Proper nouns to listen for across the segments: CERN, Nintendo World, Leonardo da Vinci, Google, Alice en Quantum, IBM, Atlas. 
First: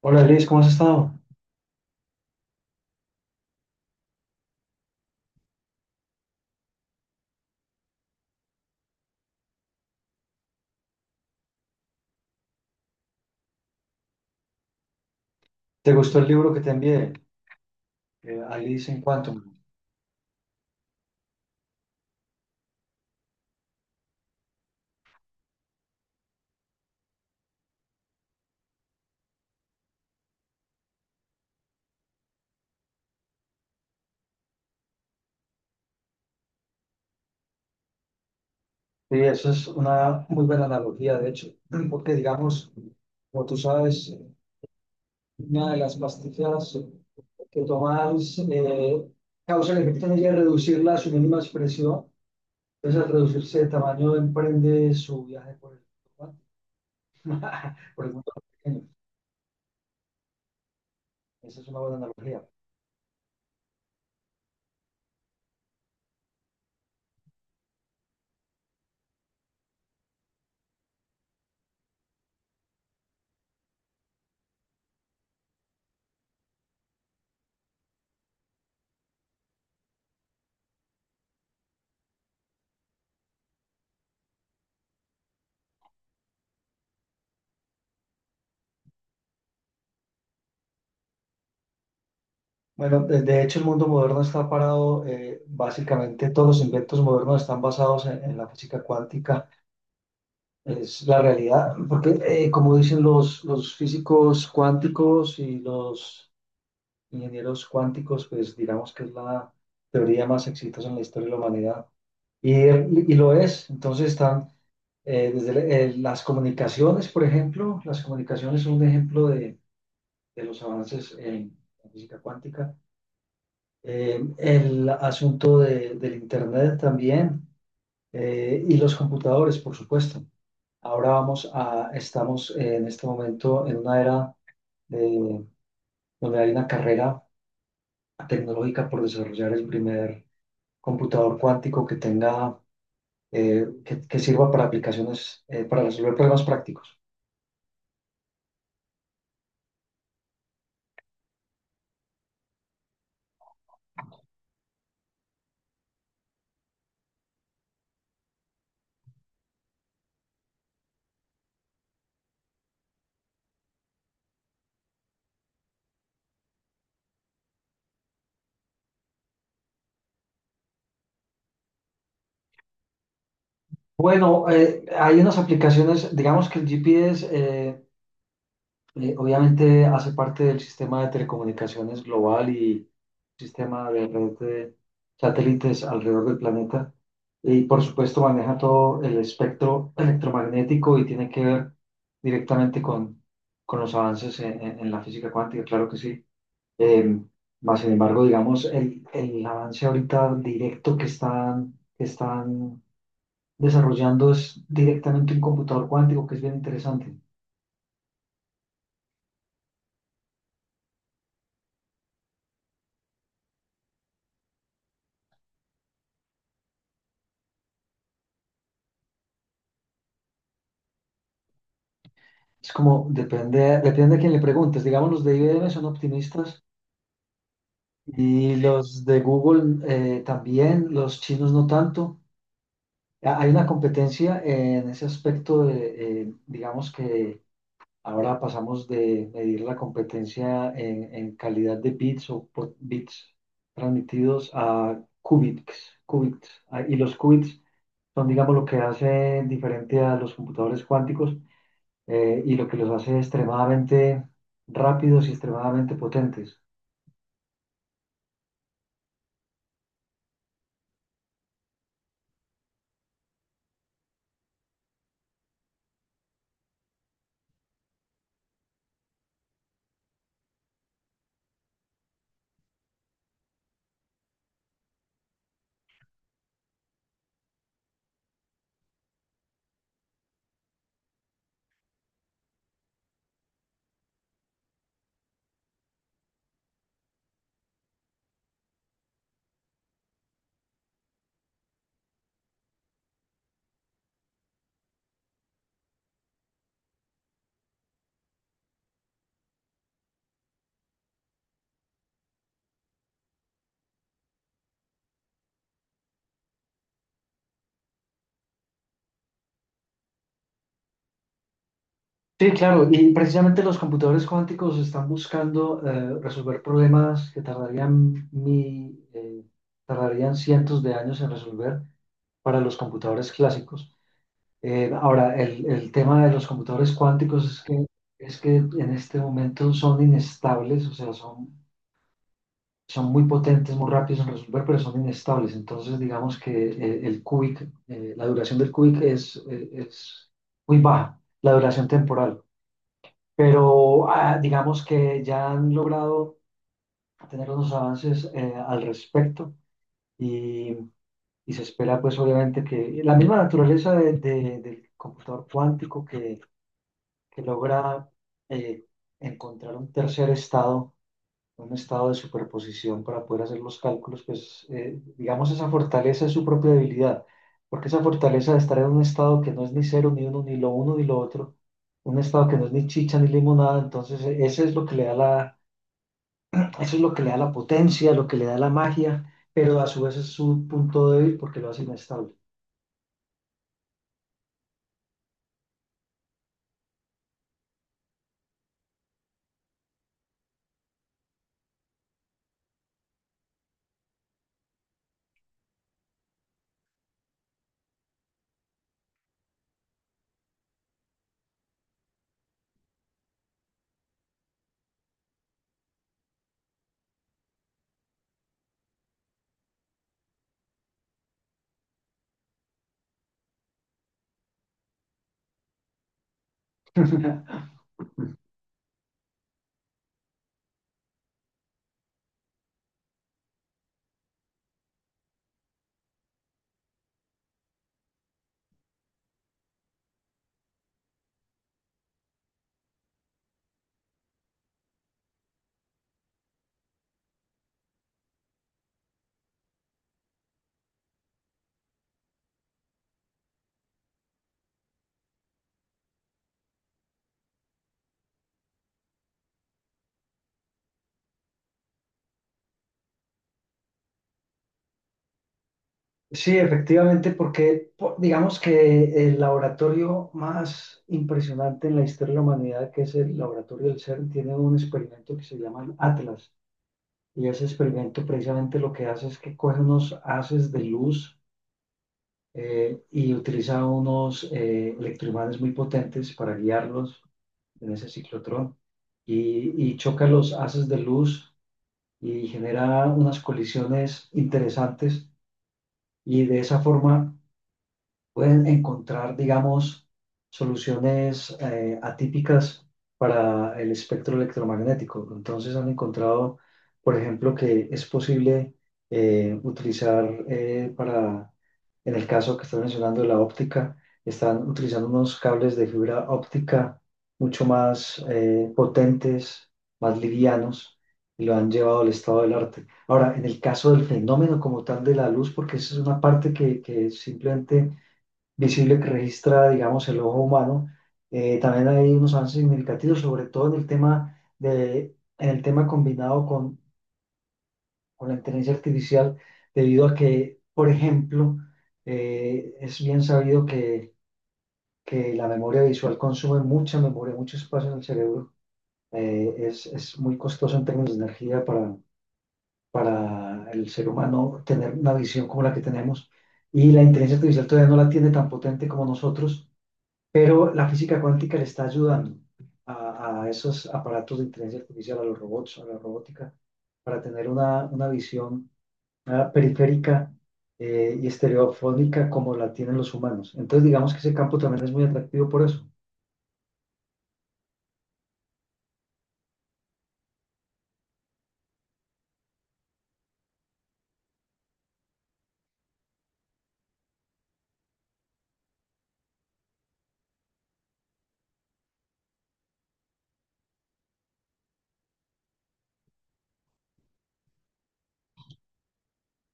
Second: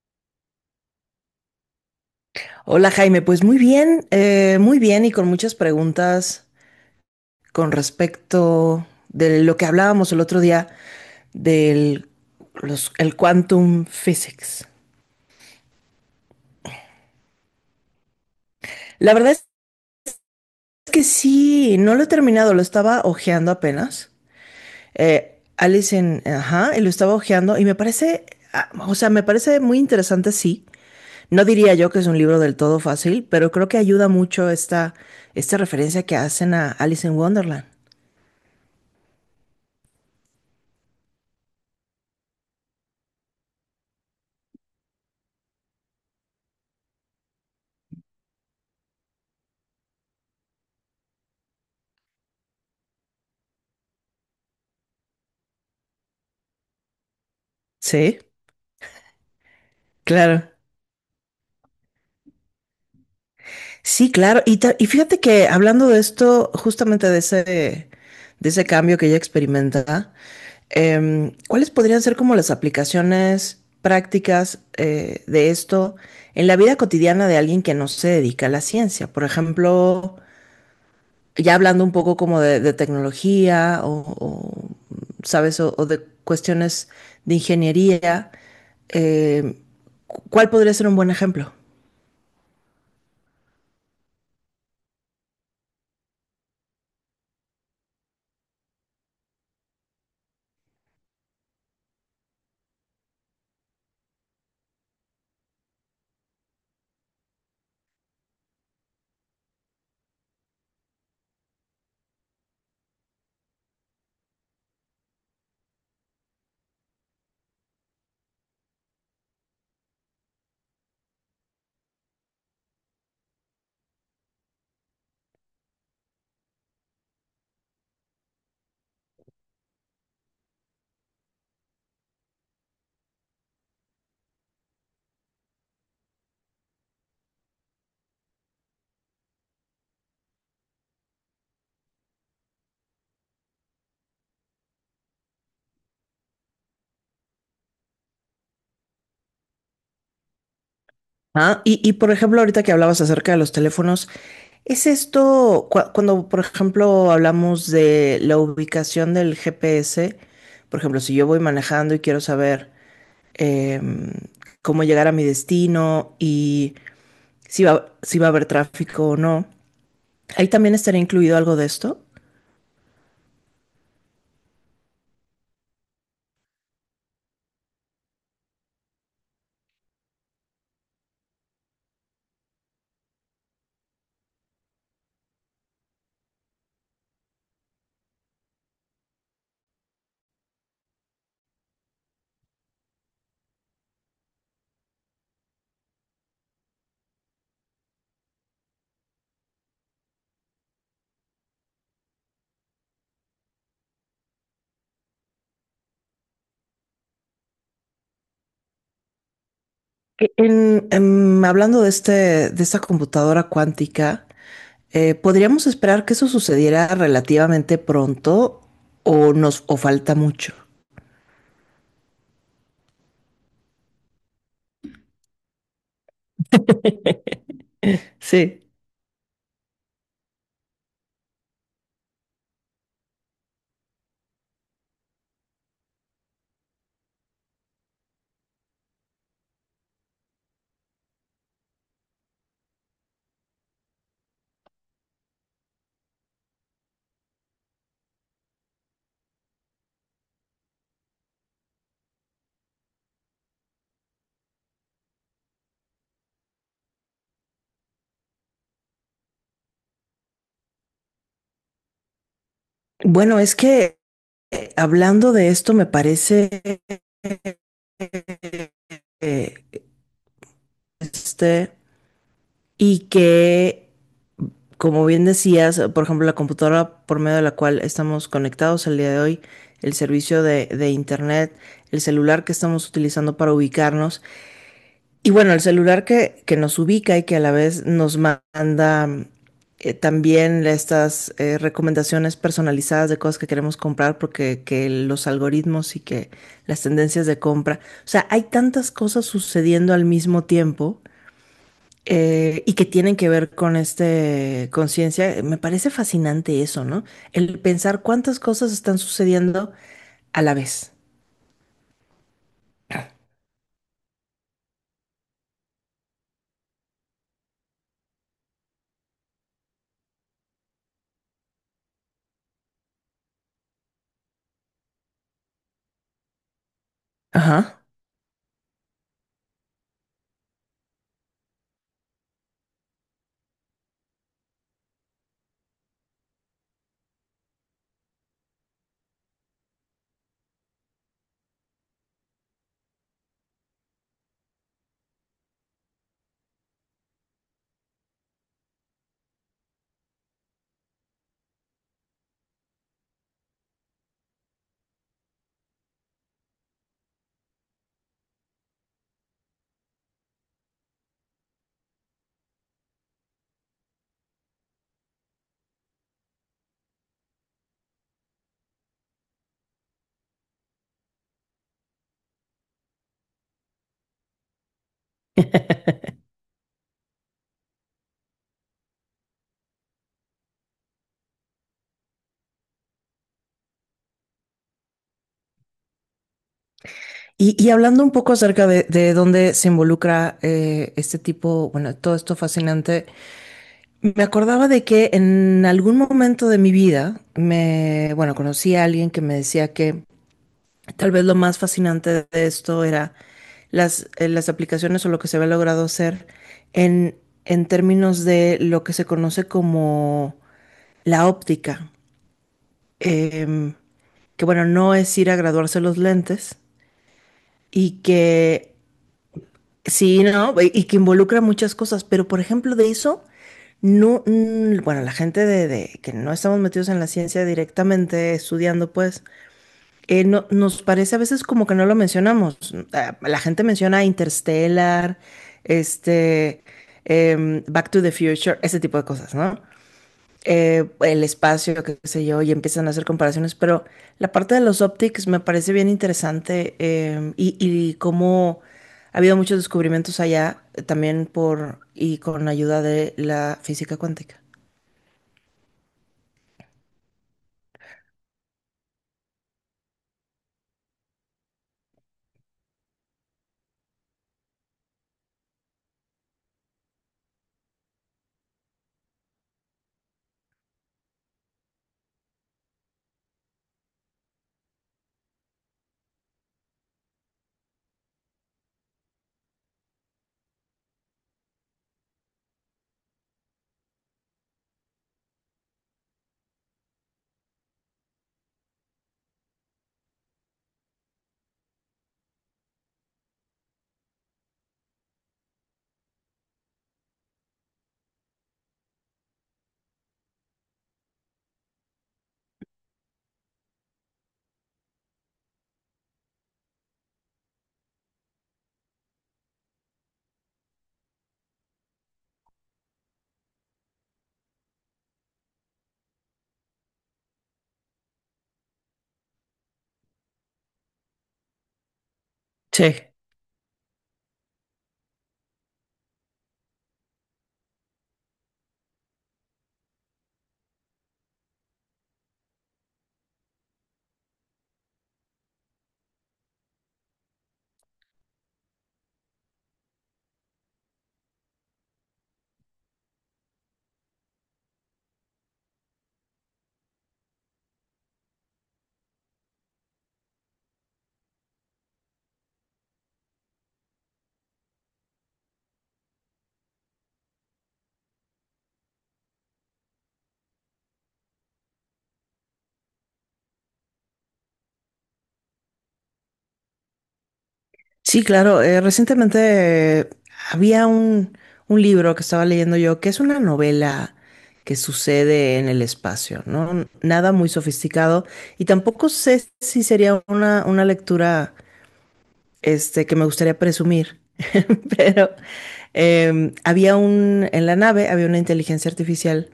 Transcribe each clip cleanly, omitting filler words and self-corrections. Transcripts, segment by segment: Hola Liz, ¿cómo has estado? Hola Jaime, pues muy bien y con muchas preguntas con respecto de lo que hablábamos el otro día del el quantum physics. ¿Te gustó el libro que te envié? Alice en La verdad Quantum. es que sí, no lo he terminado, lo estaba ojeando apenas. Alice en, ajá, y lo estaba ojeando y me parece, o sea, me parece muy interesante, sí. No diría yo que es un libro del todo fácil, pero creo que ayuda mucho esta referencia que hacen a Alice en Wonderland. Sí, eso es una muy buena analogía, de hecho, porque digamos, como tú sabes, una de las pastillas que tomas causa el efecto en ella de reducirla a su mínima expresión. Entonces, al reducirse de tamaño, emprende su viaje por por el Sí, mundo pequeño. claro. Esa es una buena analogía. Sí, claro. Y y fíjate que hablando de esto, justamente de ese cambio que ella experimenta, ¿cuáles podrían ser como las aplicaciones prácticas de esto en la vida cotidiana de alguien que no se dedica a la ciencia? Por ejemplo, ya hablando un poco como de tecnología o, ¿sabes? O de cuestiones de ingeniería, em, ¿cuál podría ser un buen ejemplo? Bueno, de hecho el mundo moderno está parado, básicamente todos los inventos modernos están basados en la física cuántica, es la realidad, porque como dicen los físicos cuánticos y los ingenieros cuánticos, pues digamos que es la teoría más exitosa en la historia de la humanidad, y, y lo es, entonces están desde las comunicaciones, por ejemplo, las comunicaciones son un ejemplo de los avances en la física cuántica. El asunto del Internet también, y los computadores, por supuesto. Ahora estamos en este momento en una era de- donde hay una carrera tecnológica por desarrollar el primer computador cuántico que tenga, que sirva para aplicaciones, para resolver problemas prácticos. Ah, y por ejemplo, ahorita que hablabas acerca de los teléfonos, ¿es esto cuando, por ejemplo, hablamos de la ubicación del GPS? Por ejemplo, si yo voy manejando y quiero saber em, cómo llegar a mi destino y si va a haber tráfico o no, ahí también estaría incluido algo de esto. Bueno, hay unas aplicaciones, digamos que el GPS... eh, obviamente hace parte del sistema de telecomunicaciones global y sistema de red de satélites alrededor del planeta. Y por supuesto maneja todo el espectro electromagnético y tiene que ver directamente con los avances en la física cuántica, claro que sí. Eh, más sin embargo, digamos, el avance ahorita directo que están desarrollando es directamente un computador cuántico, que es bien interesante. En, hablando de este, de esta computadora cuántica. Podríamos esperar que eso sucediera relativamente pronto o nos o falta mucho? Es como, depende, depende a quién le preguntes. Digamos, los de IBM son optimistas y Sí. los de Google también, los chinos no tanto. Hay una competencia en ese aspecto de, digamos que ahora pasamos de medir la competencia en calidad de bits o bits transmitidos a qubits. Ah, y los qubits son, digamos, lo que hace diferente a los computadores cuánticos, y lo que los hace extremadamente rápidos y extremadamente potentes. Bueno, es que hablando de esto me parece eh, este y que como bien decías, por ejemplo, la computadora por medio de la cual estamos conectados el día de hoy, el servicio de internet, el celular que estamos utilizando para ubicarnos. Y bueno, el celular que nos ubica y que a la vez nos manda también estas recomendaciones personalizadas de cosas que queremos comprar porque que los algoritmos y que las tendencias de compra. O sea, hay tantas cosas sucediendo al mismo tiempo y que tienen que ver con este conciencia. Me parece fascinante eso, ¿no? El pensar cuántas cosas están sucediendo a la vez. Sí, claro, y precisamente los computadores cuánticos están buscando resolver problemas que tardarían, tardarían cientos de años en resolver para los computadores clásicos. Ahora, el tema de los computadores cuánticos Ajá. Es que en este momento son inestables, o sea, son son muy potentes, muy rápidos en resolver, pero son inestables. Entonces, digamos que el cubic, la duración del cubic es muy baja, la duración temporal. Pero ah, digamos que ya han logrado tener unos avances al respecto, y, y se espera, pues, obviamente que la misma naturaleza del computador cuántico que logra eh, encontrar un tercer estado, un estado de superposición para poder hacer los cálculos, pues digamos esa fortaleza es su propia debilidad, porque esa fortaleza de estar en un estado que no es ni cero, ni uno, ni lo uno, ni lo otro, un estado que no es ni chicha, ni limonada, entonces ese es lo que le da la, eso es lo que le da la potencia, lo que le da la magia, pero a su vez es su punto débil porque lo hace inestable. Y, y hablando un poco acerca de dónde se involucra este tipo, bueno, todo esto fascinante, me acordaba de que en algún momento de mi vida me, bueno, conocí a alguien que me decía que tal vez lo más fascinante de esto era las las aplicaciones o lo que se había logrado hacer en, en términos de lo que se conoce como la óptica. Em, que bueno, no es ir a graduarse los lentes y que sí, ¿no? Y que involucra muchas cosas, pero por ejemplo de eso, no, bueno, la gente de que no estamos metidos en la ciencia directamente estudiando, pues, no, nos parece a veces como que no lo mencionamos. La gente menciona Interstellar, este, Back to the Future, ese tipo de cosas, ¿no? El espacio, qué sé yo, y empiezan a hacer comparaciones, pero la parte de los optics me parece bien interesante y cómo ha habido muchos descubrimientos allá también por y con ayuda de la física cuántica. Sí, efectivamente, porque digamos que el laboratorio más impresionante en la historia de la humanidad, que es el laboratorio del CERN, tiene un experimento que se llama el Atlas. Y ese experimento precisamente lo que hace es que coge unos haces de luz, y utiliza unos electroimanes muy potentes para guiarlos en ese ciclotrón. Y choca los haces de luz y genera unas colisiones interesantes. Y de esa forma pueden encontrar, digamos, soluciones atípicas para el espectro electromagnético. Entonces han encontrado, por ejemplo, que es posible utilizar, en el caso que estoy mencionando de la óptica, están utilizando unos cables de fibra óptica mucho más potentes, más livianos, y lo han llevado al estado del arte. Ahora, en el caso del fenómeno como tal de la luz, porque esa es una parte que simplemente visible que registra, digamos, el ojo humano. También hay unos avances Sí. significativos, sobre todo en el tema de, en el tema combinado con la inteligencia artificial, debido a que, por ejemplo, es bien sabido que la memoria visual consume mucha memoria, mucho espacio en el cerebro. Es muy costoso en términos de energía para el ser humano tener una visión como la que tenemos. Y la inteligencia artificial todavía no la tiene tan potente como nosotros. Pero la física cuántica le está ayudando a esos aparatos de inteligencia artificial, a los robots, a la robótica, para tener una visión ah, periférica, y estereofónica como la tienen los humanos. Entonces, digamos que ese campo también es muy atractivo por eso. Sí, claro, recientemente había un libro que estaba leyendo yo que es una novela que sucede en el espacio, ¿no? Nada muy sofisticado y tampoco sé si sería una lectura que me gustaría presumir, pero en la nave había una inteligencia artificial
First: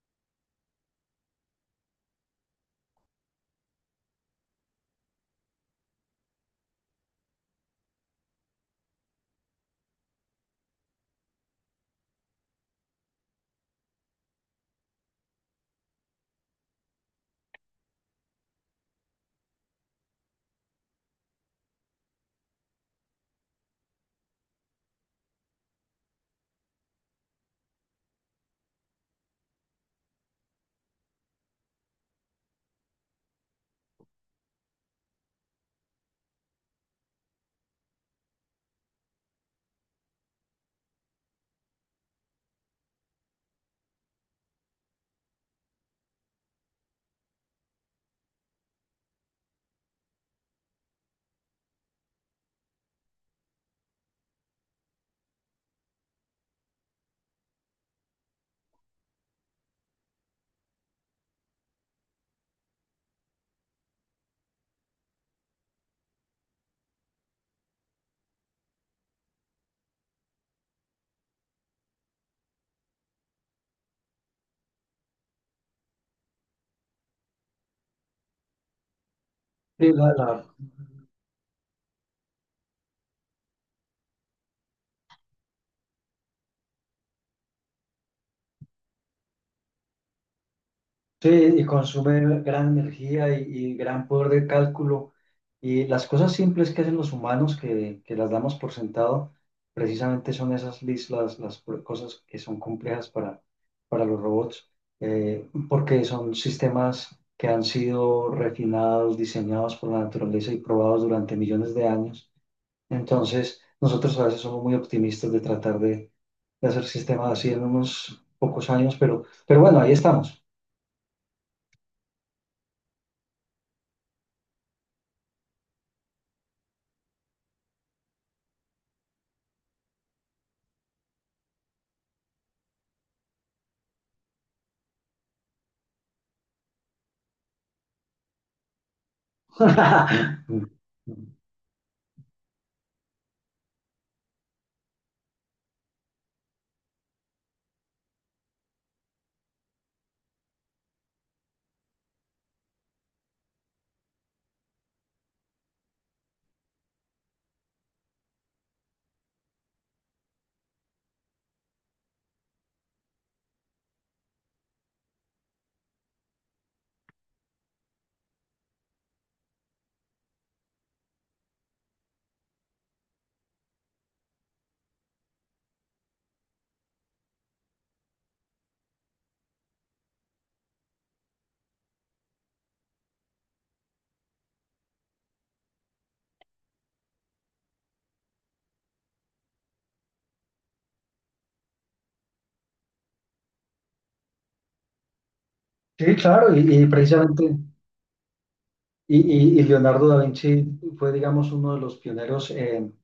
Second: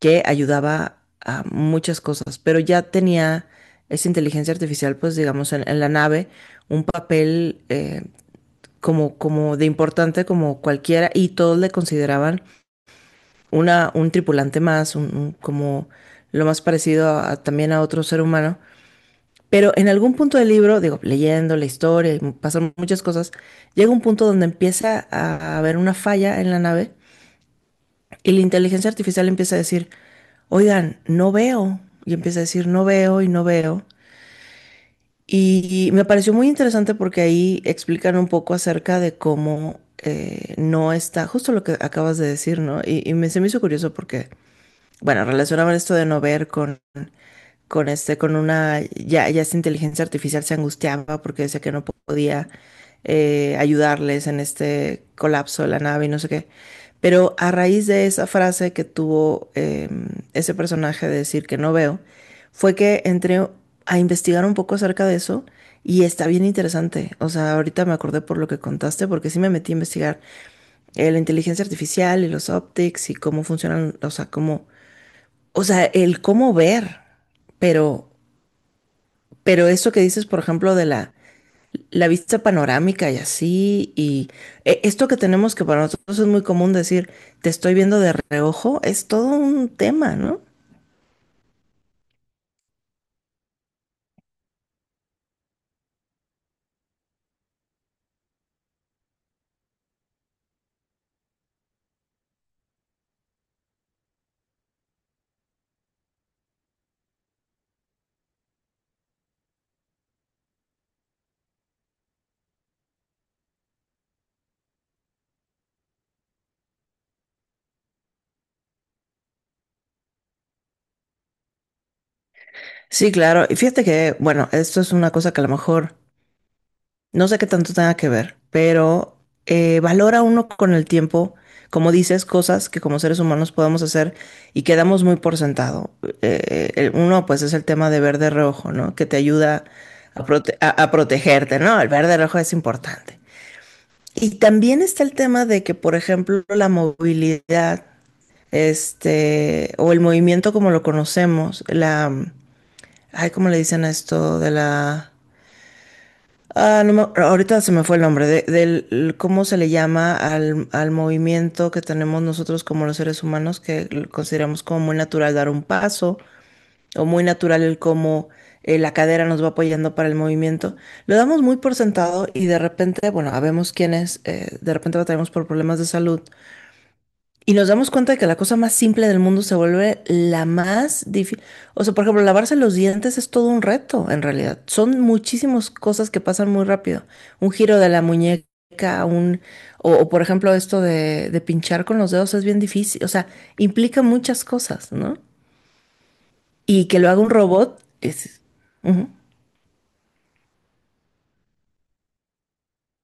que ayudaba a muchas cosas, pero ya tenía esa inteligencia artificial, pues digamos, en la nave, un papel como de importante como cualquiera y todos le consideraban un tripulante más, como lo más parecido también a otro ser humano. Pero en algún punto del libro, digo, leyendo la historia, y pasan muchas cosas, llega un punto donde empieza a haber una falla en la nave y la inteligencia artificial empieza a decir, oigan, no veo. Y empieza a decir, no veo y no veo. Y me pareció muy interesante porque ahí explican un poco acerca de cómo no está, justo lo que acabas de decir, ¿no? Y me, se me hizo curioso porque, bueno, relacionaban esto de no ver con este, con una, ya, ya esta inteligencia artificial se angustiaba porque decía que no podía ayudarles en este colapso de la nave y no sé qué. Pero a raíz de esa frase que tuvo ese personaje de decir que no veo, fue que entré a investigar un poco acerca de eso y está bien interesante. O sea, ahorita me acordé por lo que contaste porque sí me metí a investigar la inteligencia artificial y los optics y cómo funcionan, o sea, cómo, o sea, el cómo ver, pero pero Sí, eso que dices, por ejemplo, la vista panorámica y así, y esto que tenemos que para nosotros es muy común decir, te estoy viendo de reojo, es todo un tema, ¿no? sí, y consume gran energía y gran poder de cálculo. Y las cosas simples que hacen los humanos, que las damos por sentado, precisamente son esas cosas que son complejas para los robots, porque son sistemas que han sido refinados, diseñados por la naturaleza y probados durante millones de años. Entonces, nosotros a veces somos muy optimistas de tratar de hacer sistemas así en unos pocos años, pero bueno, ahí estamos. Sí, claro. Y fíjate que, bueno, esto es una cosa que a lo mejor no sé qué tanto tenga que ver, pero valora uno con el tiempo, como dices, cosas que como seres humanos podemos hacer y quedamos muy por sentado. Uno, pues, es el tema de ver de reojo, ¿no? Que te ayuda a, protegerte, ¿no? El ver de reojo es importante. Y también está el tema de que, por ejemplo, la movilidad, o el movimiento como lo conocemos, ay, ¿cómo le dicen a esto? De la Ah, no me- ahorita se me fue el nombre del cómo se le llama al movimiento que tenemos nosotros como los seres humanos, que lo consideramos como muy natural dar un paso, o muy natural el cómo la cadera nos va apoyando para el movimiento. Lo damos muy por sentado y de repente, bueno, habemos quienes, de repente batallamos por problemas de salud y nos damos cuenta de que la cosa más simple del mundo se vuelve la más difícil. O sea, por ejemplo, lavarse los dientes es todo un reto, en realidad. Son muchísimas cosas que pasan muy rápido. Un giro de la muñeca, un... O, o, por ejemplo, esto de pinchar con los dedos es bien difícil. O sea, implica muchas cosas, ¿no? Sí, claro, y, y Y que lo haga un precisamente, robot es... ujú. y, y- y Leonardo da Vinci fue, digamos, uno de los pioneros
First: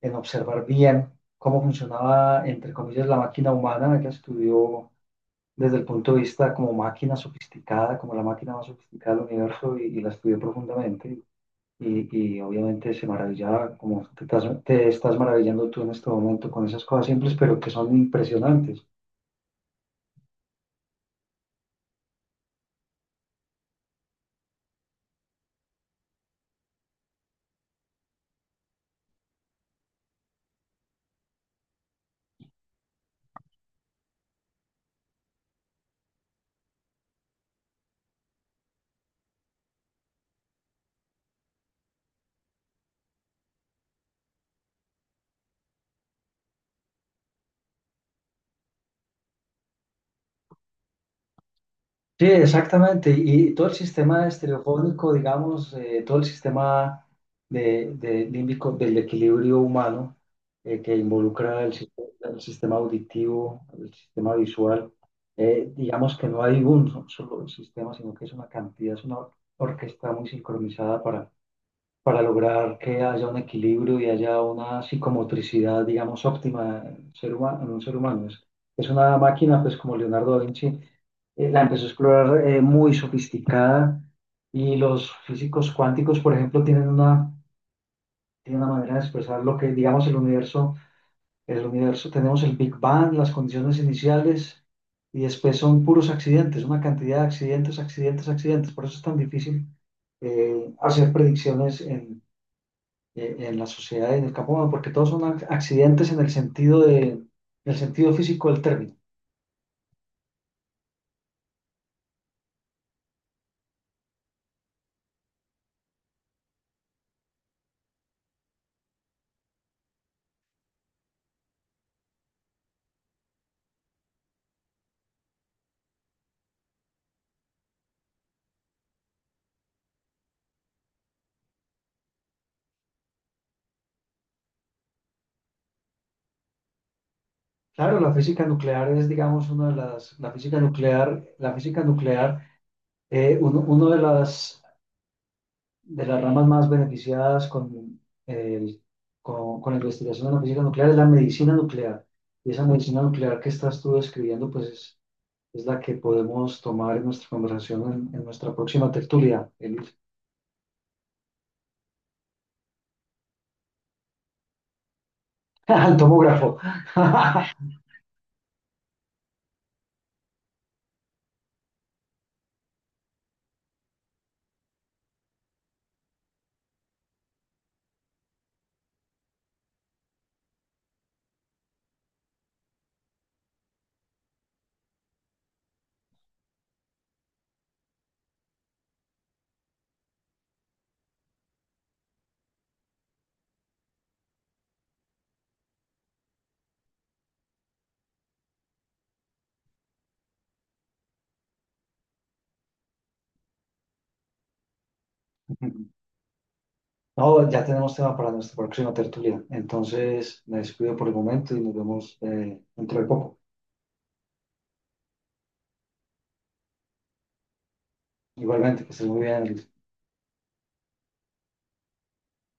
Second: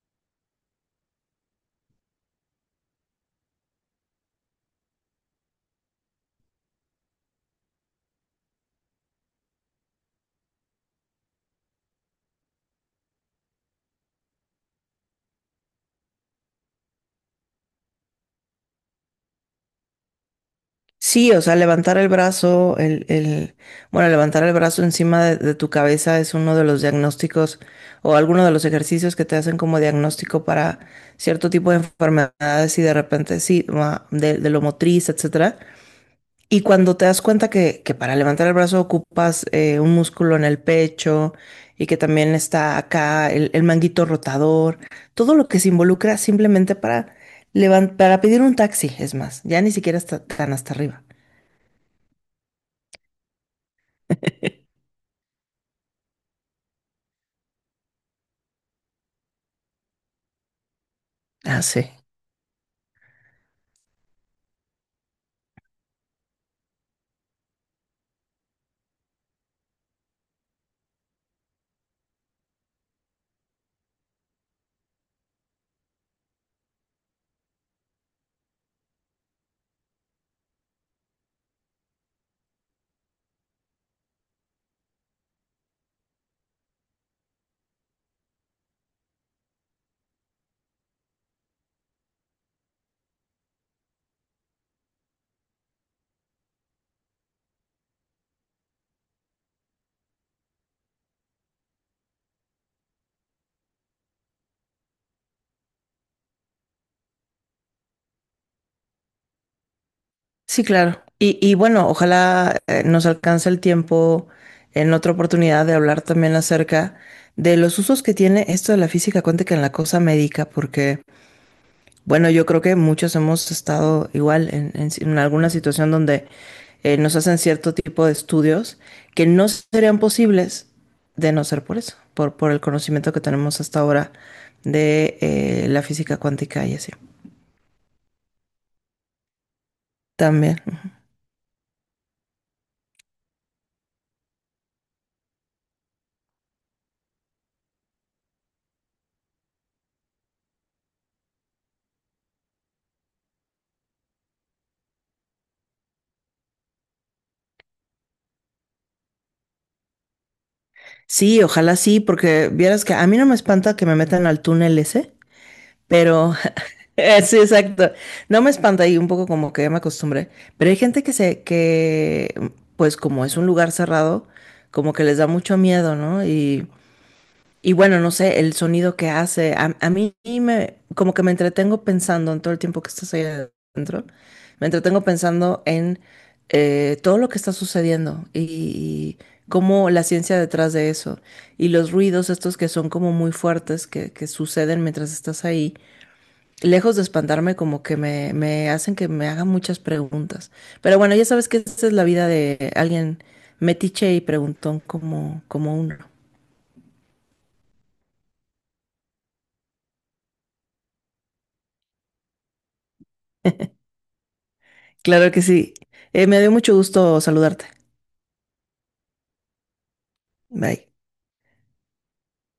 en observar bien cómo funcionaba, entre comillas, la máquina humana, que estudió desde el punto de vista como máquina sofisticada, como la máquina más sofisticada del universo, y la estudió profundamente. Y obviamente se maravillaba, te estás maravillando tú en este momento con esas cosas simples, pero que son impresionantes. Sí, o sea, levantar el brazo, bueno, levantar el brazo encima de tu cabeza es uno de los diagnósticos o alguno de los ejercicios que te hacen como diagnóstico para cierto tipo de enfermedades y de repente sí, de lo motriz, etcétera. Y cuando te das cuenta que para levantar el brazo ocupas un músculo en el pecho y que también está acá el manguito rotador, todo lo que se involucra simplemente para levantar, para pedir un taxi, es más, ya ni siquiera está tan hasta arriba. Sí, exactamente. Y todo el sistema estereofónico, digamos, todo el sistema de límbico del equilibrio humano, eh, que involucra Ah, el, sí. sis- el sistema auditivo, el sistema visual, digamos que no hay un solo sistema, sino que es una cantidad, es una orquesta muy sincronizada para lograr que haya un equilibrio y haya una psicomotricidad, digamos, óptima en un ser humano. En un ser humano. Es una máquina, pues como Leonardo da Vinci, la empezó a explorar muy sofisticada, y los físicos cuánticos, por ejemplo, tienen tienen una manera de expresar lo que, digamos, el universo, tenemos el Big Bang, las condiciones iniciales. Y después son puros accidentes, una cantidad de accidentes, accidentes, accidentes. Por eso es tan difícil hacer predicciones en la sociedad y en el campo humano, porque todos son accidentes en el sentido en el sentido físico del término. Sí, claro. Y bueno, ojalá nos alcance el tiempo en otra oportunidad de hablar también acerca de los usos que tiene esto de la física cuántica en la cosa médica, porque, bueno, yo creo que muchos hemos estado igual en si- en alguna situación donde nos hacen cierto tipo de estudios que no serían posibles de no ser por eso, por el conocimiento que tenemos hasta ahora de la física cuántica y así. Claro, la física nuclear es, digamos, También. La física nuclear, uno de las ramas más beneficiadas con, el- con la investigación de la física nuclear es la medicina nuclear. Y esa medicina nuclear que estás tú describiendo, pues es la que podemos tomar en nuestra conversación en nuestra próxima tertulia, el, Sí, ojalá sí, porque vieras que a mí no me espanta que me metan al túnel ese, el pero tomógrafo. Sí, exacto. No me espanta y un poco como que ya me acostumbré, pero hay gente que pues como es un lugar cerrado, como que les da mucho miedo, ¿no? Y bueno, no sé, el sonido que hace, a mí me, como que me entretengo pensando en todo el tiempo que estás ahí adentro, me entretengo pensando en todo lo que está sucediendo y cómo la ciencia detrás de eso y los ruidos estos que son como muy fuertes que suceden mientras estás ahí, lejos de espantarme como que me hacen que me haga muchas preguntas. Pero bueno, ya sabes que esta es la vida de alguien metiche y preguntón como, como uno. No, ya tenemos tema para nuestra próxima tertulia. Entonces, me despido por el momento y nos vemos dentro de poco. Claro que sí. Me dio mucho gusto saludarte. Igualmente, que estés muy bien. Bye.